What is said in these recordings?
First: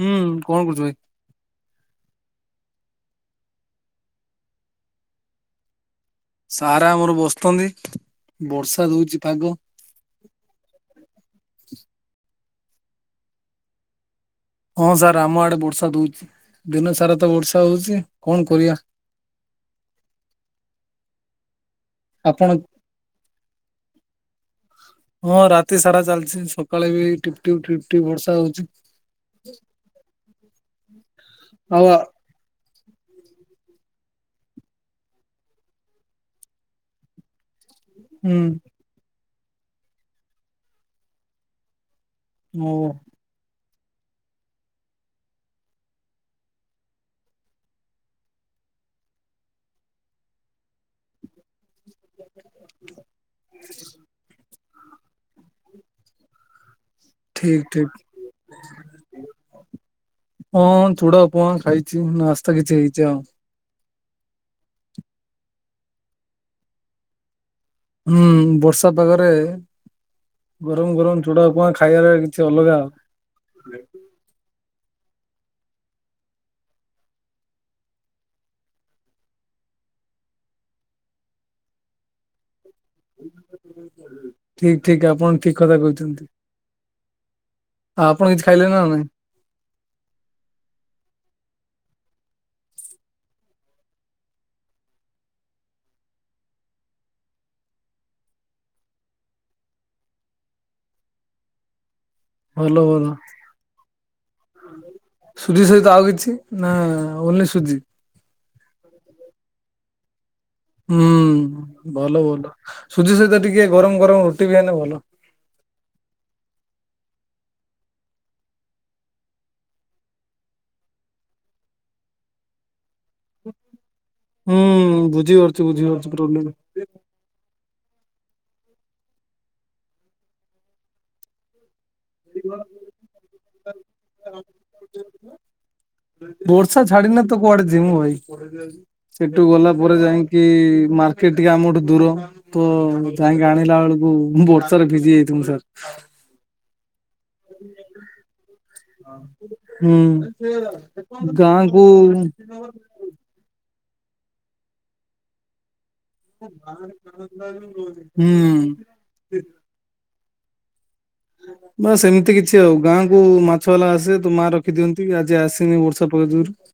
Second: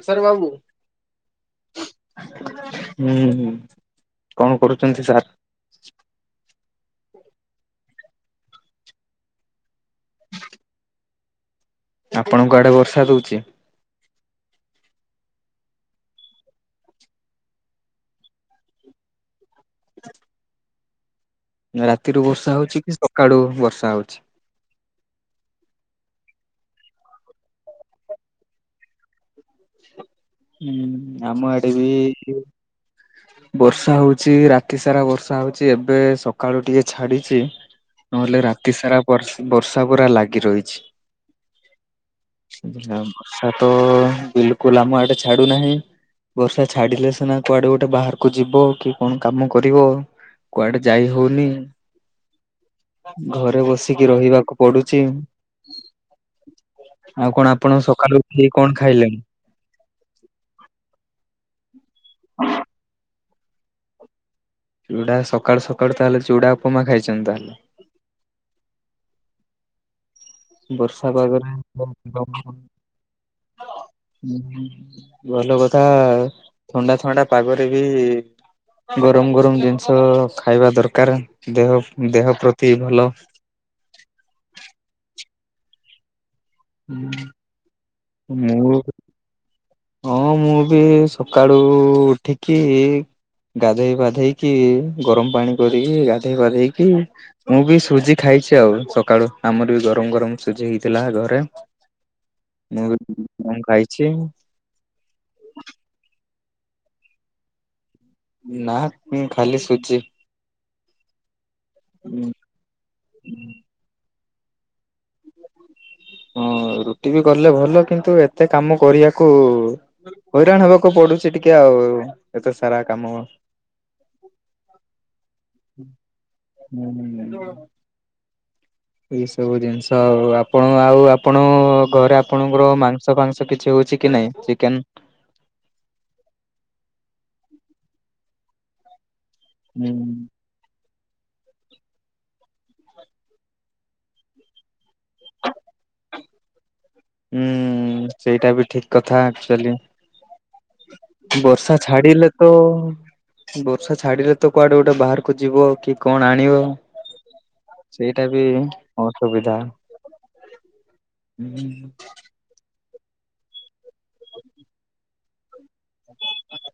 ହୁଁ କଣ କରୁଛୁ ଭାଇ? ହୁଁ ହଁ କଣ କରୁଛନ୍ତି ସାର୍। ସାରେ ଆମର ବସିଛନ୍ତି ବର୍ଷା ଦଉଛି ପାଗ। ଆପଣଙ୍କ ଆଡେ ବର୍ଷା ଦଉଚି। ହଁ ସାର୍ ଆମ ଆଡେ ବର୍ଷା ଦଉଛି ଦିନ ସାରା ତ ବର୍ଷା ହଉଛି କଣ କରିବା। ରାତିରୁୁ ଆପଣ ବର୍ଷା ହଉଛି କି ସକାଳୁ ବର୍ଷା ହଉଛି। ହଁ ରାତି ସାରା ଚାଲିଛି ସକାଳେ ବି ଟିପ୍ ଟିପ୍ ଟିପ୍ ଟିପ୍ ବର୍ଷା ହଉଛି। ହୁଁ ଆମ ଆଡେ ଆଉ ବି। ଆ- ବର୍ଷା ହଉଛି ରାତି ସାରା ବର୍ଷା ହଉଛି ଏବେ ସକାଳୁ ଟିକେ ଛାଡିଛିି। ନହେଲେ ହୁଁ ରାତି ସାରା ବର୍ ବର୍ଷା ପୁରା ଲାଗି ରହିଛି। ଓ ବୁଝିଲେ ଆଉ ବର୍ଷା ତ ବିଲକୁଲ ଆମ ଏଟେ ଛାଡୁ ନାହିଁ। ବର୍ଷା ଛାଡିଲେ ସିନା କୁଆଡେ ଗୋଟେ ବାହାରକୁ ଯିବ କି କଣ କାମ କରିବ। କୁଆଡେ ଯାଇ ହଉନି ଘରେ ବସିକି ରହିବାକୁ। ପଡୁଛି ଆଉ କଣ ଆପଣ ସକାଳୁ ଉଠିକି କଣ ଖାଇଲେଣି। ମୁଁ ଚୁଡା ଉପମା ଖାଇଛି ନାସ୍ତା କିଛି ହେଇଛି ଆଉ। ଚୁଡା ସକାଳୁ ସକାଳୁ ତାହେଲେ ଚୁଡା ଉପମା ଖାଇଛନ୍ତି ତାହେଲେ? ହୁଁ, ବର୍ଷା ପାଗରେ ଗରମ ବର୍ଷା ଗରମ ଚୁଡା ପାଗରେ ଉପମା ଖାଇବାରେ କିଛି ଅଲଗା ଅଁ, ହଁ ଭଲ କଥା ଥଣ୍ଡା ଥଣ୍ଡା ପାଗରେ ବି ଗରମ ଗରମ ଜିନିଷ ଖାଇବା ଦରକାର। ଦେହ ଦେହ ପ୍ରତି ଭଲ। ଠିକ ଠିକ ଆପଣ ଠିକ କଥା କହିଛନ୍ତି। ଓ ଆପଣ କିଛି ଖାଇଲେ ମୁଁ ନା ନାଇଁ? ହଁ ମୁଁ ବି ସକାଳୁ ଉଠିକି ଗାଧେଇ ପାଧେଇକି ଗରମ ପାଣି କରିକି ଗାଧେଇ ପାଧେଇକି ମୁଁ ବି ସୁଜି ଖାଇଛି ଆଉ। ସକାଳୁ ଆମର ବି ଗରମ ଗରମ ସୁଜି ହେଇଥିଲା ଘରେ। ମୁଁ ବି ତାହା ହିଁ ଖାଇଛି। ସୁଜିି ସହିତ ଆଉ କିଛି ନା ଓନ୍ଲି ସୁଜି? ନା ମୁଁ ଖାଲି ସୁଜି। ହୁଁ ଭଲ ଭଲ ସୁଜି ସହିତ ଟିକେ ଗରମ ଗରମ ରୁଟି ବି ହେନେ ଭଲ। ହଁ ରୁଟି ବି କଲେ ଭଲ କିନ୍ତୁ ଏତେ କାମ କରିବାକୁ ହଇରାଣ ହବାକୁ ପଡୁଛି ଟିକେ ଆଉ। ଏତେ ସାରା କାମ। ହୁଁ, ବୁଝି ପାରୁଛି ବୁଝିପାରୁଛି ପ୍ରୋବ୍ଲେମ୍। ହୁଁ। ଏଇ ସବୁ ଜିନିଷ ଆଉ ଆପଣ ଆଉ ଆପଣ ଘରେ ଆପଣଙ୍କର ମାଂସ ଫାଂସ କିଛି ହଉଛି କି ନାଇଁ ଚିକେନ୍? ବର୍ଷା ଛାଡିିନେ ତ କୁଆଡେ ଯିମୁ ଭାଇ। ସେଠୁ ଗଲା ହୁଁ ପରେ ଯାଇଁକି କି ମାର୍କେଟ୍ ଟିକେ ଆମଠୁ ଦୂର। ତ ଯାଇକି ଆଣିଲା ବେଳକୁ ବର୍ଷା ରେ ଭିଜି ଯାଇଥିବୁ ସାର୍। ହୁଁ। ସେଇଟା ବି ଠିକ କଥା ଆକ୍ଚୁଲି ହୁଁ। ଗାଁ ବର୍ଷା କୁ ଛାଡିଲେ ତ ବର୍ଷା ଛାଡିଲେ ତ କୁଆଡେ ଗୋଟେ ବାହାରକୁ ଯିବ କି କଣ ଆଣିବ ସେଇଟା ହୁଁ। ବି ଅସୁବିଧା। ହୁଁ। ନା ସେମିତି କି ସେ ଗାଁ କୁ ମାଛ ବାଲା ଆସେ ତ ମା ରଖିଦିଅନ୍ତି ଆଜି ଆସିନି ବର୍ଷା ପାଗ ଯୋଗୁରୁ।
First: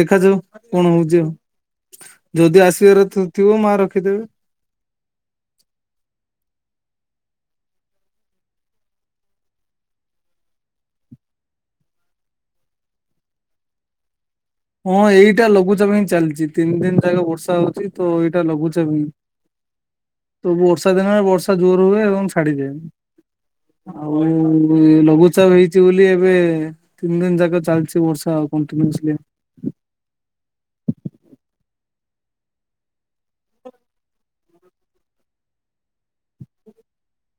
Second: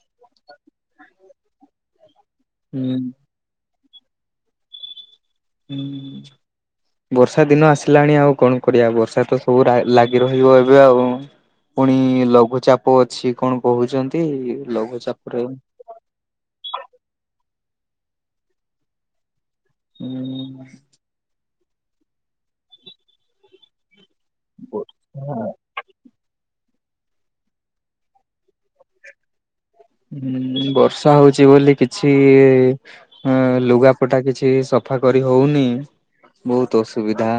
ଦେଖାଯାଉ କଣ ହଉଚି ଆଉ ଯଦି ହୁଁ ଆସିବାର ଥି ଥିବ ମା ରଖିଦେବେ। ହୁଁ। ବର୍ଷା ଦିନ ଆସିଲାଣି ଆଉ କଣ କରିବା। ବର୍ଷା ତ ସବୁ ରା-ଲାଗି ରହିବ ଏବେ ଆଉ। ପୁଣି ଲଘୁଚାପ ଅଛି କଣ କହୁଚନ୍ତି। ହଁ ଏଇଟା ଲଘୁଚାପ ହିଁ ଚାଲିଚି। ତିନି ଦିନ ଯାକ ବର୍ଷା ହଉଛି ତ ଏଇଟା ଲଘୁଚାପ ହିଁ। ତ ବର୍ଷା ଦିନରେ ବର୍ଷା ଜୋର ହୁଏ ଏବଂ ଛାଡିଯାଏ। ଆଉ ହୁଁ ଏ ଲଘୁଚାପ ହେଇଚି ବୋଲି ଏ ବେ ତିନି ଦିନ ଯାକ ଚାଲିଛି ବର୍ଷା ଆଉ କଣ୍ଟିନିଉସ୍ଲି। ହୁଁ, ବର୍ଷା ହଉଚି ବୋଲି କିଛି ଇଏ ହଁ ଲୁଗାପଟା କିଛି ସଫା କରି ହଉନି ବହୁତ ଅସୁବିଧା।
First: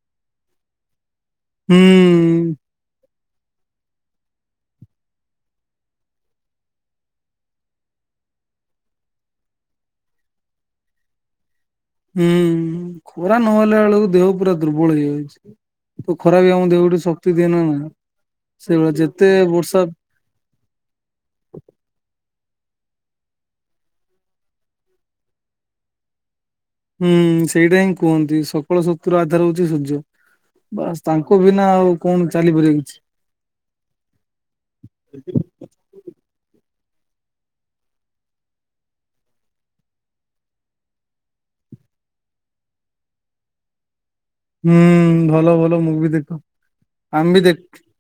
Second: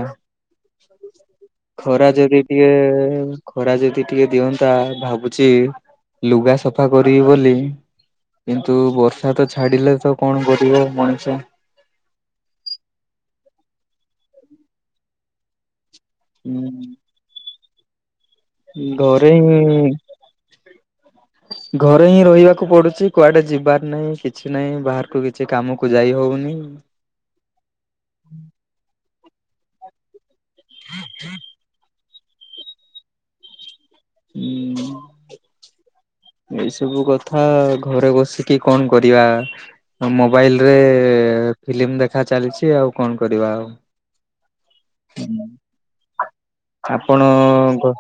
ହୁଁ। ତା ଯୋଗିଟିଏ ଖରା ଯଦି ଟିକେ ଦିଅନ୍ତା ଭାବୁଛି ଲୁଗା ସଫା କର ରିବି ବୋଲି କିନ୍ତୁ ବର୍ଷା ତ ଛାଡିଲେ ତ କଣ କରିବ ମଣିଷ। ହୁଁ, ଖରା ନହେଲା ବେଳକୁ ଦେହ ପୁରା ଦୁର୍ବଳ ହେଇଯାଉଛି। ତ ଖରା ବି ଆମ ଦେହକୁ ଟିକେ ଶକ୍ତି ଦିଏ ନା ନା। ସେଇଭଳିଆ ଯେତେ ଘରେବି ବର୍ଷା ଘରେ ହିଁ ରହିବାକୁ ପଡୁଛି। କୁଆଡେ ଯିବାର ନାହିଁ କିଛି ନାହିଁ ବାହାରକୁ କି ଛି କାମକୁ ଯାଇ ହଉନି। ଉଁ, ସେଇଟା ହିଁ କୁହନ୍ତି ସକଳ ଶକ୍ତିର ଆଧାର ହଉଛି ସୂର୍ଯ୍ୟ। ବାସ୍ ତାଙ୍କ ବିନା ଆଉ, କଣ ଚାଲିପାରିବ କିଛି? ଏଇ ସବୁ କଥା, ଘରେ ବସିକି କଣ କରିବା? ମୋବାଇଲ ରେ-ଏ-ଏ ଫିଲ୍ମ ଦେଖା ଚାଲିଛି। ଆଉ କଣ କରିବା ଆଉ? ହୁଁ, ଭଲ ଭଲ ମୁଭି ଦେଖ। ଆପଣ ଆମ ବି ଦେଖ୍ ଘ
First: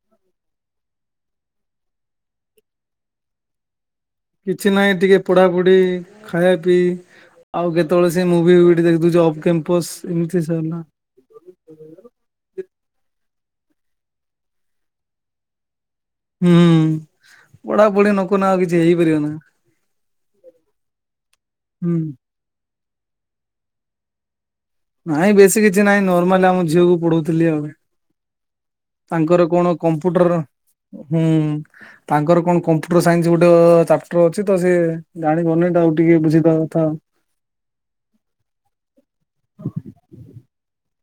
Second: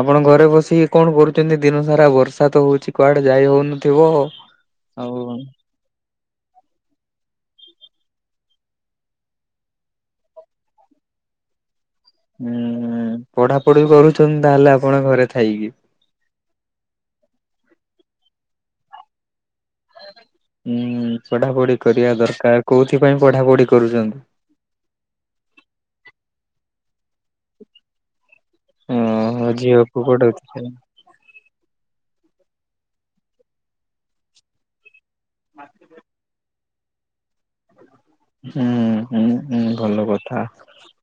ଆପଣ ଘରେ ବସିକି କଣ କରୁଛନ୍ତି? ଦିନ ସାରା ବର୍ଷା ତ ହଉଛି, କୁଆଡେ ଯାଇ ହଉନଥିବ-ଅ? କିଛି ନାହିଁ, ଟିକେ ପଢ଼ାପୁଢ଼ି ଖାଇବା ପିଇ ଆଉ, କେତେବେଳେ ସେ ମୁଭିଫୁଭି ଟି ଦେଖ୍ ଦଉଛି ଅଫ୍ କେମ୍ପସ୍ ଇମତି ସରଲା। [inaudible] ହୁଁ, ପଢାପଢି କରୁଛନ୍ତି, ତାହେଲେ ଆପଣ ଘରେ ଥାଇକି। ହୁଁ, ପଢାପଢି ନକନା ଆଉ କିଛି ହେଇପାରିବ ନା? ହୁଁ, ପଢ଼ାପଢ଼ି ହୁଁ। କରିବା ଦରକାର। କଉଥିପାଇଁ ପଢ଼ାପଢ଼ି କରୁଛନ୍ତି? ନାଇଁ ବେଶୀ କିଛି ନାହିଁ। ନର୍ମାଲ ଆମ ଝିଅକୁ ପଢ଼ଉଥିଲି ଆଉ। ତାଙ୍କର ଓହୋ କଣ ଝିଅକୁ କମ୍ପୁଟର୍ ପଢଉଥିଲେ ହୁଁ, ତାଙ୍କର କଣ କମ୍ପୁଟର୍ ସାଇନ୍ସ ଗୋଟେ ଚାପ୍ଟର ଅଛି, ତ ସେ ଜାଣିପାରୁନି, ଟ ଆଉ ଟିକେ ବୁଝେଇଦବା ଥା। ହୁଁ, ହୁଁ, ହୁଁ ଭଲ କଥା।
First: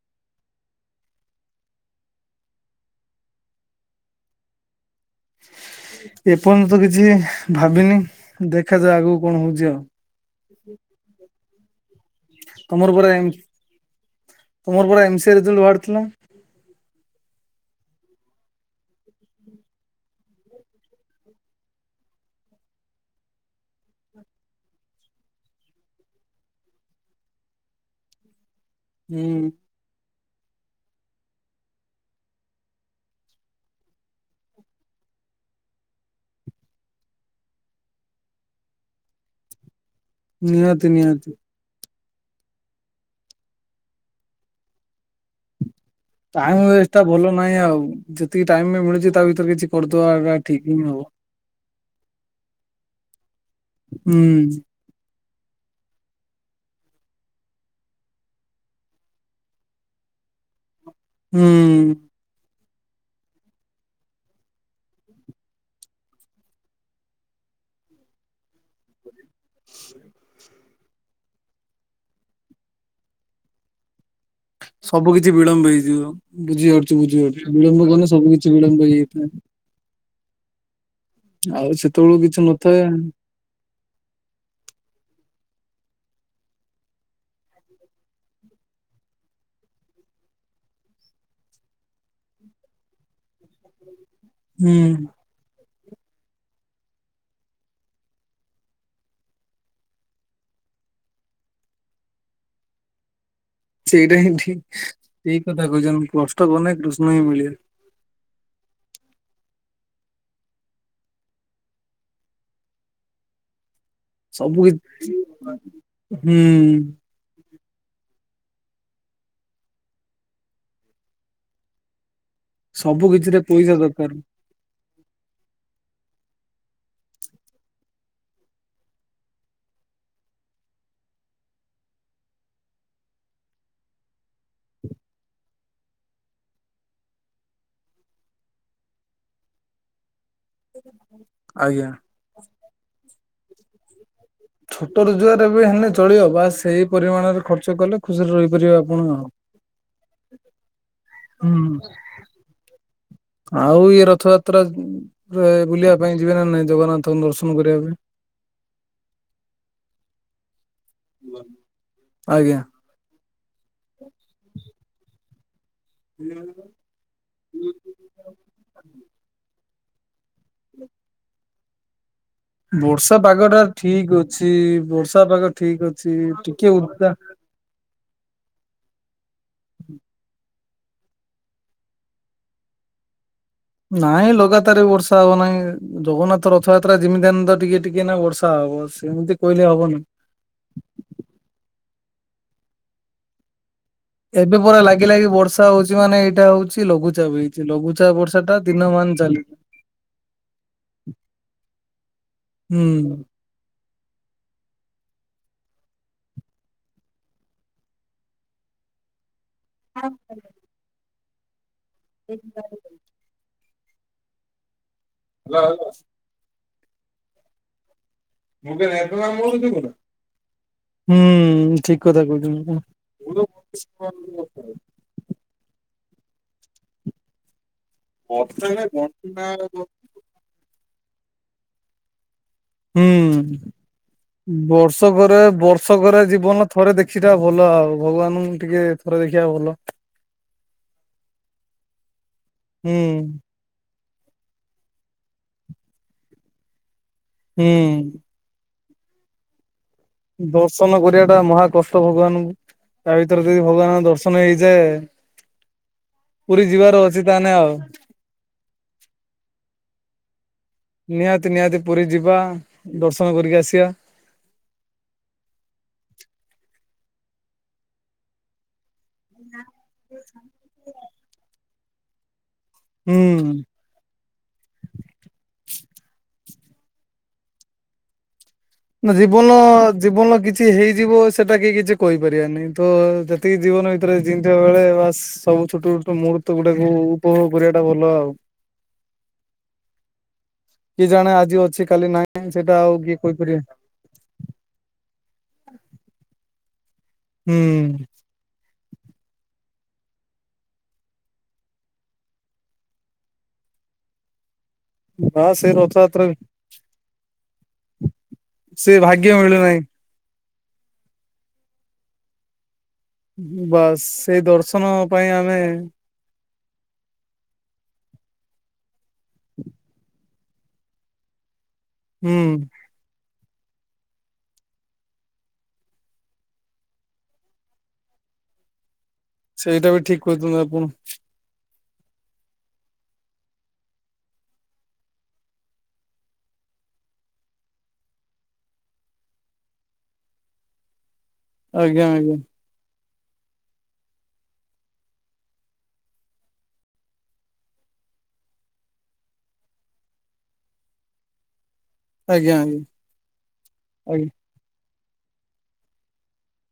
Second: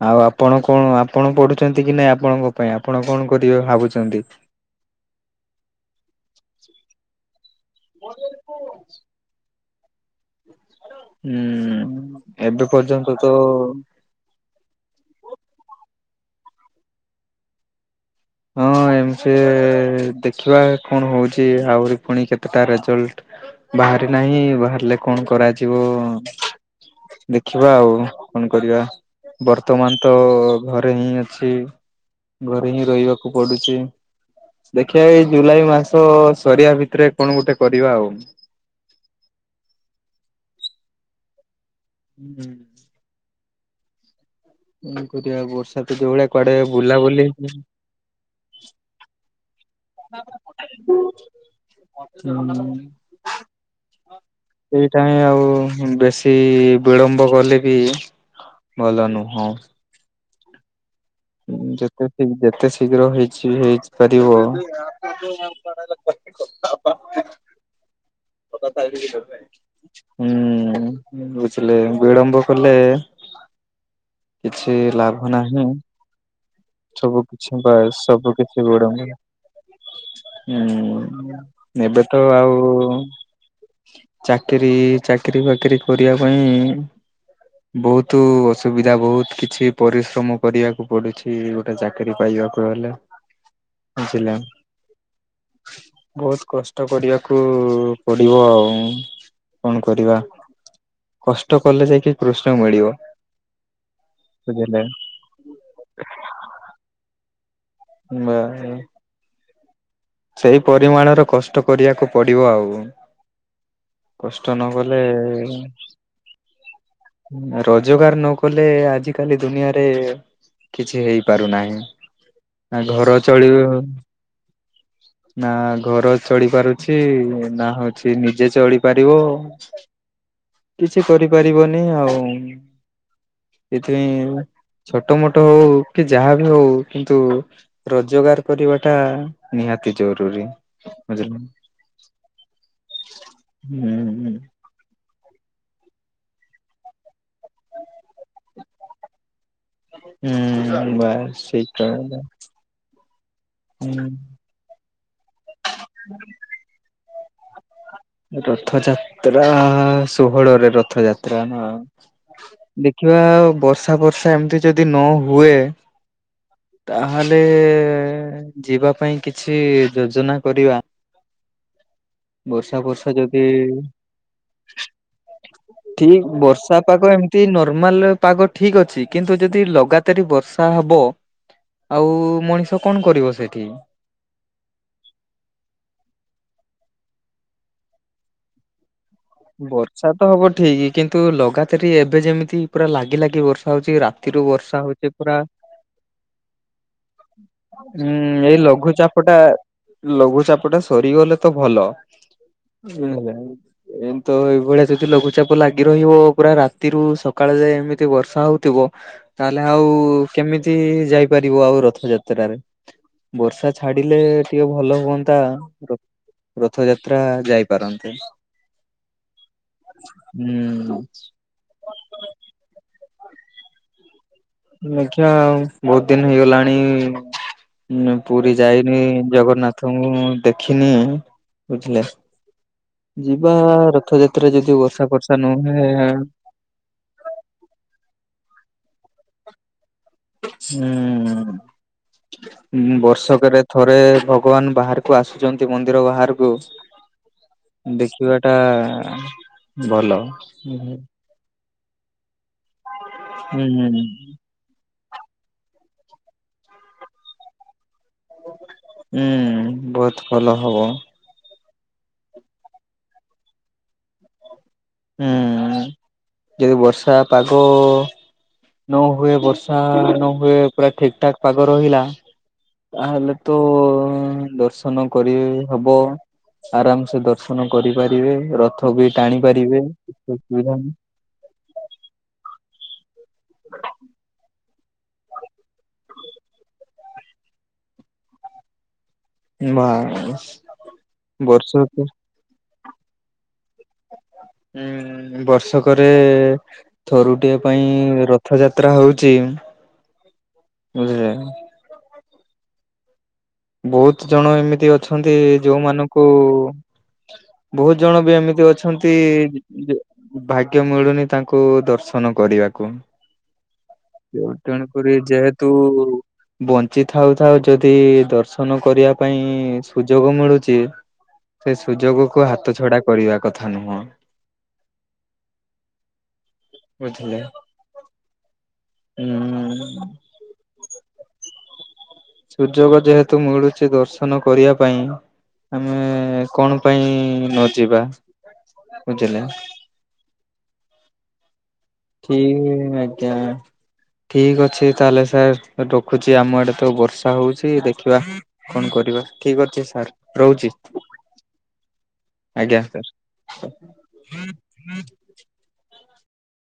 ଆଉ, ଆପଣ କଣ ଆପଣ ପଢ଼ୁଛନ୍ତି କି ନାଇଁ ଆପଣଙ୍କ ପାଇଁ? ଆପଣ କଣ କରିବେ ଭାବୁଛନ୍ତି? ଏପନ୍ତ କିଛି ଭାବିନି? ଦେଖାଯାଉ, ଆଗକୁ କଣ ହଉଛି ଆଉ? ହୁଁ ଏବେ ତମର ପର୍ଯ୍ୟନ୍ତ ପରା ତ ଏମ୍ ତୁମର ପରା ଏମ୍ ସି ଏ ରେଜଲ୍ଟ ବାହାରି ଥିଲା? ହଁ, ଏମ୍ ସି ଏ-ଏ ଦେଖିବା କଣ ହଉଛି! ଆହୁରି ପୁଣି କେତେଟା ରେଜଲ୍ଟ? ବାହାରି ନାହିଁ। ବାହାରିଲେ କଣ କରାଯିବ-ଅଁ? ଦେଖିବା ଆଉ କଣ କରିବା? ହୁଁ। ର୍ତ୍ତମାନ ତ ଘରେ ହିଁ ଅଛି। ଘରେ ହିଁ ରହିବାକୁ ପଡୁଛି। ଦେଖିବା ଏଇ ଜୁଲାଇ ମାସ-ଅ ସରିବା ଭିତରେ, କଣ ଗୁଟେ କରିବା ଆଉ? ନିହାତି, ନିହାତି ହୁଁ, ହୁଁ। ଏମ୍ କରିବା ଆଉ ବର୍ଷେପ ଟାଇମ୍ ୱେଷ୍ଟ ଟା ଭଲ ନାହିଁ ଆଉ। ଯେତିକି ଟାଇମ୍ ବି ମିଳୁଛି। ତା ଭିତରେ କିଛି କରିଦବା ଗା ଠିକ୍ ହିଁ ହବ। ହୁଁ। ହୁଁ। ଏଇଟା ହିଁ ଆଉ, ବେଶୀ ବିଳମ୍ବ ଗଲେ ବି ଭଲ ନୁହଁ। ହୁଁ ଯେତେ ଶୀଗ୍ ଯେତେ ଶୀଘ୍ର ହେଇଛି, ହେଇଚିପାରିବ [inaudible] ହୁଁ, ବୁଝିଲେ ବିଳମ୍ବ କଲେ କିଛି ସବୁ ଲାଭ କିିଛି ନାହିଁ ବିଳମ୍ବ ହେଇଯିବ। ବୁଝି ପାରୁଛୁ, ବୁଝି ପାରୁଛୁ ବିଳମ୍ବ କନେ ସବୁ କିଛି ବିଳମ୍ବ ହେଇଯାଇଥାଏ। ହୁଁ, ଆଉ ଏବେ ସେତେବେଳକୁ ତ କିଛି ନଥାଏ। ଆଉ-ଉ ଚାକିରୀ-ଇ, ଚାକିରୀ ଫାକିରୀ କରିବା ପାଇଁ ବହୁତୁ ଅସୁବିଧା ବହୁତ କିଛି ପରିଶ୍ରମ କରିବାକୁ ପଡୁଛି। କି ଗୋଟେ ଚାକିରି ପାଇବାକୁ ହେଲେ, ବୁଝିଲାଁ ହୁଁ। ବହୁତ କଷ୍ଟ କରିବାକୁ ପଡିବ ଆଉଁ। କଣ କରିବା, କଷ୍ଟ କଲେ ଯାଇକି କୃଷ୍ଣ ମିଳିବ। ସେଇଟା ହିଁ ଠିକ୍। ବୁଝିଲେ ସେଇ କଥା କହୁଛନ କଷ୍ଟ କନେ କୃଷ୍ଣ ହିଁ ମିଳିବେ। ବା-ଆ ସେଇ ପରିମାଣର କଷ୍ଟ କରିଆକୁ ପଡିବ ଆଉ। କଷ୍ଟ ସବୁ କି ନଗଲେ-ଏ ହୁଁ ରୋଜଗାର ନ କଲେ ଆଜିିକାଲି ଦୁନିଆରେ କିଛି ହେଇପାରୁନାହିଁ ନା ସବୁ ଘର କିଛିରେ ପଇସା ଚଳିବ ଦରକାର ନା ଘର ଚଳି ପାରୁଛି ନା ହଉଚି ନିଜେ ଚଳିପାରିବ କିଛି କରିପାରିବନି ଆଉ। ସେଏଥିପାଇଁ ଛୋଟ ମୋଟ ହଉ କି ଯାହା ବି ହଉ କିନ୍ତୁ ରୋଜଗାର କରିବା ଟା ନିହାତି ଜରୁୀ ବୁଝିଲ? ଆଜ୍ଞା। ହୁଁ ହୁଁ। ଛୋଟ ରୋଜଗାର ଏବେ ହେଲେ ଚଳିବ ବାସ୍ ସେଇ ପରିମାଣରେ ଖର୍ଚ୍ଚ କଲେ ଖୁସିରେ ରହିପାରିବେ ଆପଣ ଆଉ। ହୁଁ ବାସ୍ ହୁଁ। ସେଇ ଏକା କଥା ଆଉ ଇଏ ରଥଯାତ୍ରା ରେ ବୁଲିବା ପାଇଁ ଯିବେ ନା ନାଇଁ ଜଗନ୍ନାଥଙ୍କୁ ଦର୍ଶନ କରିବା ପାଇଁ? ରଥଯାତ୍ରା ଷୋହଳରେ ରଥଯାତ୍ରା ନା ଆଜ୍ଞା। ଦେଖିବା ବର୍ଷା ବର୍ଷା ଏମିତି ଯଦି ନ ହୁଏ ହୁଁ ତାହେଲେ ଯିବା ପାଇଁ କିଛି ଯୋଜନା କରିବା ବର୍ଷା ବର୍ଷା ଯଦି ପାଗ ଟା ଠିକ ଅଛି ବର୍ଷା ପାଗ ଅଛି ଠିକ ଟିକେ ବର୍ଷା ଉଦା ପାାଗ ଏମ ଟି ନର୍ମାଲ ପାଗ ଠିକ ଅଛି କିନ୍ତୁ ଯଦି ଲଗାତାର ବର୍ଷା ହବ ଆଉ ମଣିଷ କଣ କରିବ ସେଠି ନାଇଁ ଲଗାତାର ବି ବର୍ଷା ହବ ନାହିଁ ଜଗନ୍ନାଥ ରଥଯାତ୍ରା ଯେମିତି ହେନେ ଟିକେ ଟିକେ ନା ବର୍ଷା ହବ ସେମିତି କହିଲେ ହବନି। ବର୍ଷା ତ ହବ ଠିକ କିନ୍ତୁ ଲଗାତାର ଏବେ ଯେମିତି ପୁରା ଲାଗି ଲାଗି ବର୍ଷା ହଉଚି ରା ତିରୁ ଏବେ ବର୍ଷା ପରା ହଉଛି ଲାଗି ଲାଗି ପୁରା ବର୍ଷା ହଉଚି ମାନେ ଏଇଟା ହଉଚି ଲଘୁଚାପ ହେଇଚି ଲଘୁଚାପ ବର୍ଷା ଟା ଦିନ ମ ଚାପଟା ଲଘୁଚାପ ଟା ସରିଗଲେ ତ ଭଲ ହୁଁ ବୁଝିଲେକି ଏମିତ ଏଇଭଳିଆ ଯଦି ଲଘୁଚାପ ଲାଗି ରହିବ ପୁରା ରାତିରୁ ସକାଳେ ଯାଏଁ ଏମିତି ବର୍ଷା ହଉଥିବ ତାହେଲେ ଆଉ କେମିତି ଯାଇପାରିବ ଆଉ ରଥଯାତ୍ରାରେ ବର୍ଷା ଛାଡିଲେ ଟିକେ ଭଲ ହୁଅନ୍ତା ର ରଥଯାତ୍ରା ଯାଇପାରନ୍ତେ। ହୁଁ ହୁଁ ଠିକ କଥା କହୁଛୁ ଦେଖିବା ବହୁତ ଦିନ ହେଇଗଲାଣି ନ ପୁରୀ ଯାଇନି ଜଗନ୍ନାଥଙ୍କୁ ମୁଁ ଦେଖିନି ବୁଝିଲେ ଯିବା ରଥଯାତ୍ରା ହୁଁ ଯଦି ବର୍ଷା ବର୍ଷ ଫର୍ଷା କରେ ନହୁଏ ବର୍ଷ କରେ ଜୀବନ ଥରେ ଦେଖି ଟା ଭଲ ଆଉ ଭଗବାନଙ୍କୁ ଟିକେ ଥରେ ଦେଖିବା ଭଲ ହୁଁ ହୁଁ ବର୍ଷକରେ ଥରେ ଭଗବାନ ବାହାରକୁ ଆସୁଚନ୍ତି ମନ୍ଦିର ବାହାରକୁ ହୁଁ ଦେଖିବା ଟା ଭଲ ହୁଁ ଦର୍ଶନ କରିବା ଟା ମହା କଷ୍ଟ ଭଗବାନଙ୍କୁ ତା ଭିତରେ ହୁଁ ଯଦି ଭଗବାନଙ୍କ ଦର୍ଶନ ସନ ହେଇଯାଏ ପୁରୀ ଯିବାର ଅଛି ତାନେ ଆଉ ହୁଁ ବହୁତ ଭଲ ହବ ନିହାତି ନିହାତି ପୁରୀ ଯିବା ଦର୍ଶନ କରିକି ଆସିବା ହୁଁ ଯଦି ବର୍ଷା ପାଗ ନ ହୁଏ ବର୍ଷା ନ ହୁଏ ପୁରା ଠିକ ଠାକ୍ ପାଗ ରହିଲା ତାହେଲେ ତ ହୁଁ। ଦର୍ଶ ଦର୍ଶନ କରି ହବ ଆରାମ ସେ ଦର୍ଶନ କରିପାରିବେ ରଥ ଅଗି ଟାଣି ପାରିବେ ଜୀବନର କିଛି ହେଇଯିବ ସେଟା କେହି କିଛି କହିପାରିବାନି ତ ଜେତିକି ଜୀବନ ଭିତରେ ଜିଁଥିବ ବେଳେ ବାସ୍ ସବୁ ଛୋଟ ଛୋଟ ମୁହୂର୍ତ୍ତ ଗୁଡାକୁ ଉପଭୋଗ କରିବାଟା ଭଲ ଆଉ। ବାସ କିଏ ଜାଣେ ଆଜି ଅଛି କାଲି ନାହିଁ, ସେଇଟା ଆଉ କିଏ କହିପାରିବେ? ଉଁ ବର୍ଷକରେ ଥରୁଟିଏ ପାଇଁ ହୁଁ ର ରଥଯାତ୍ରା ହଉଛି, ବୁଝିଲେ ବହୁତ ଜଣ ଏମିତି ଅଛନ୍ତି, ବା ସେ ରଥଯାତ୍ରା ଯୋଉମାନଙ୍କୁ ବହୁତ ଜଣ ବି ଏମି ତି ସେ ଅଛନ୍ତି ଭାଗ୍ୟ ମିଳୁନାହିଁ। ଭାଗ୍ୟ ମିଳୁନି ତାଙ୍କୁ ଦର୍ଶନ କରିଆକୁ। ବାସ୍ ସେଇ ଯୋଉ ଦର୍ଶନ ତେଣୁକରି ପାଇଁ ଆମେ ଯେହେତୁ ବଞ୍ଚି ଥାଉ ଥାଉ ଯଦି ଦର୍ଶନ କରିବା ପାଇଁ, ସୁଯୋଗ ମିଳୁଛି। ସେ ହୁଁ ସୁଯୋଗକୁ ହାତ ଛଡା କରିବା କଥା ନୁହଁ। ବୁଝିଲେ। ଉଁ ସେଇଟା ବି ଠିକ କହୁଛନ୍ତି ଆପଣ। ସୁଯୋଗ ଯେହେତୁ ମିଳୁଛି ଦର୍ଶନ କରିଆ ପାଇଁ। ଆମେ କଣ ପାଇଁ ନ ଯିବା, ବୁଝିଲେ। ଆଜ୍ଞା ଆଜ୍ଞା ଠିକ ଆଜ୍ଞା। ଠିକ ଅଛି ତାହେଲେ ସାର୍ ରଖୁଛି, ଆମ ଆଡେ ତ ବର୍ଷା ହଉଛି ଦେଖିବା। କଣ କରିବା, ଠିକ ଅଛି ସାର୍ ରହୁଛି। ଆଜ୍ଞା ସାର୍।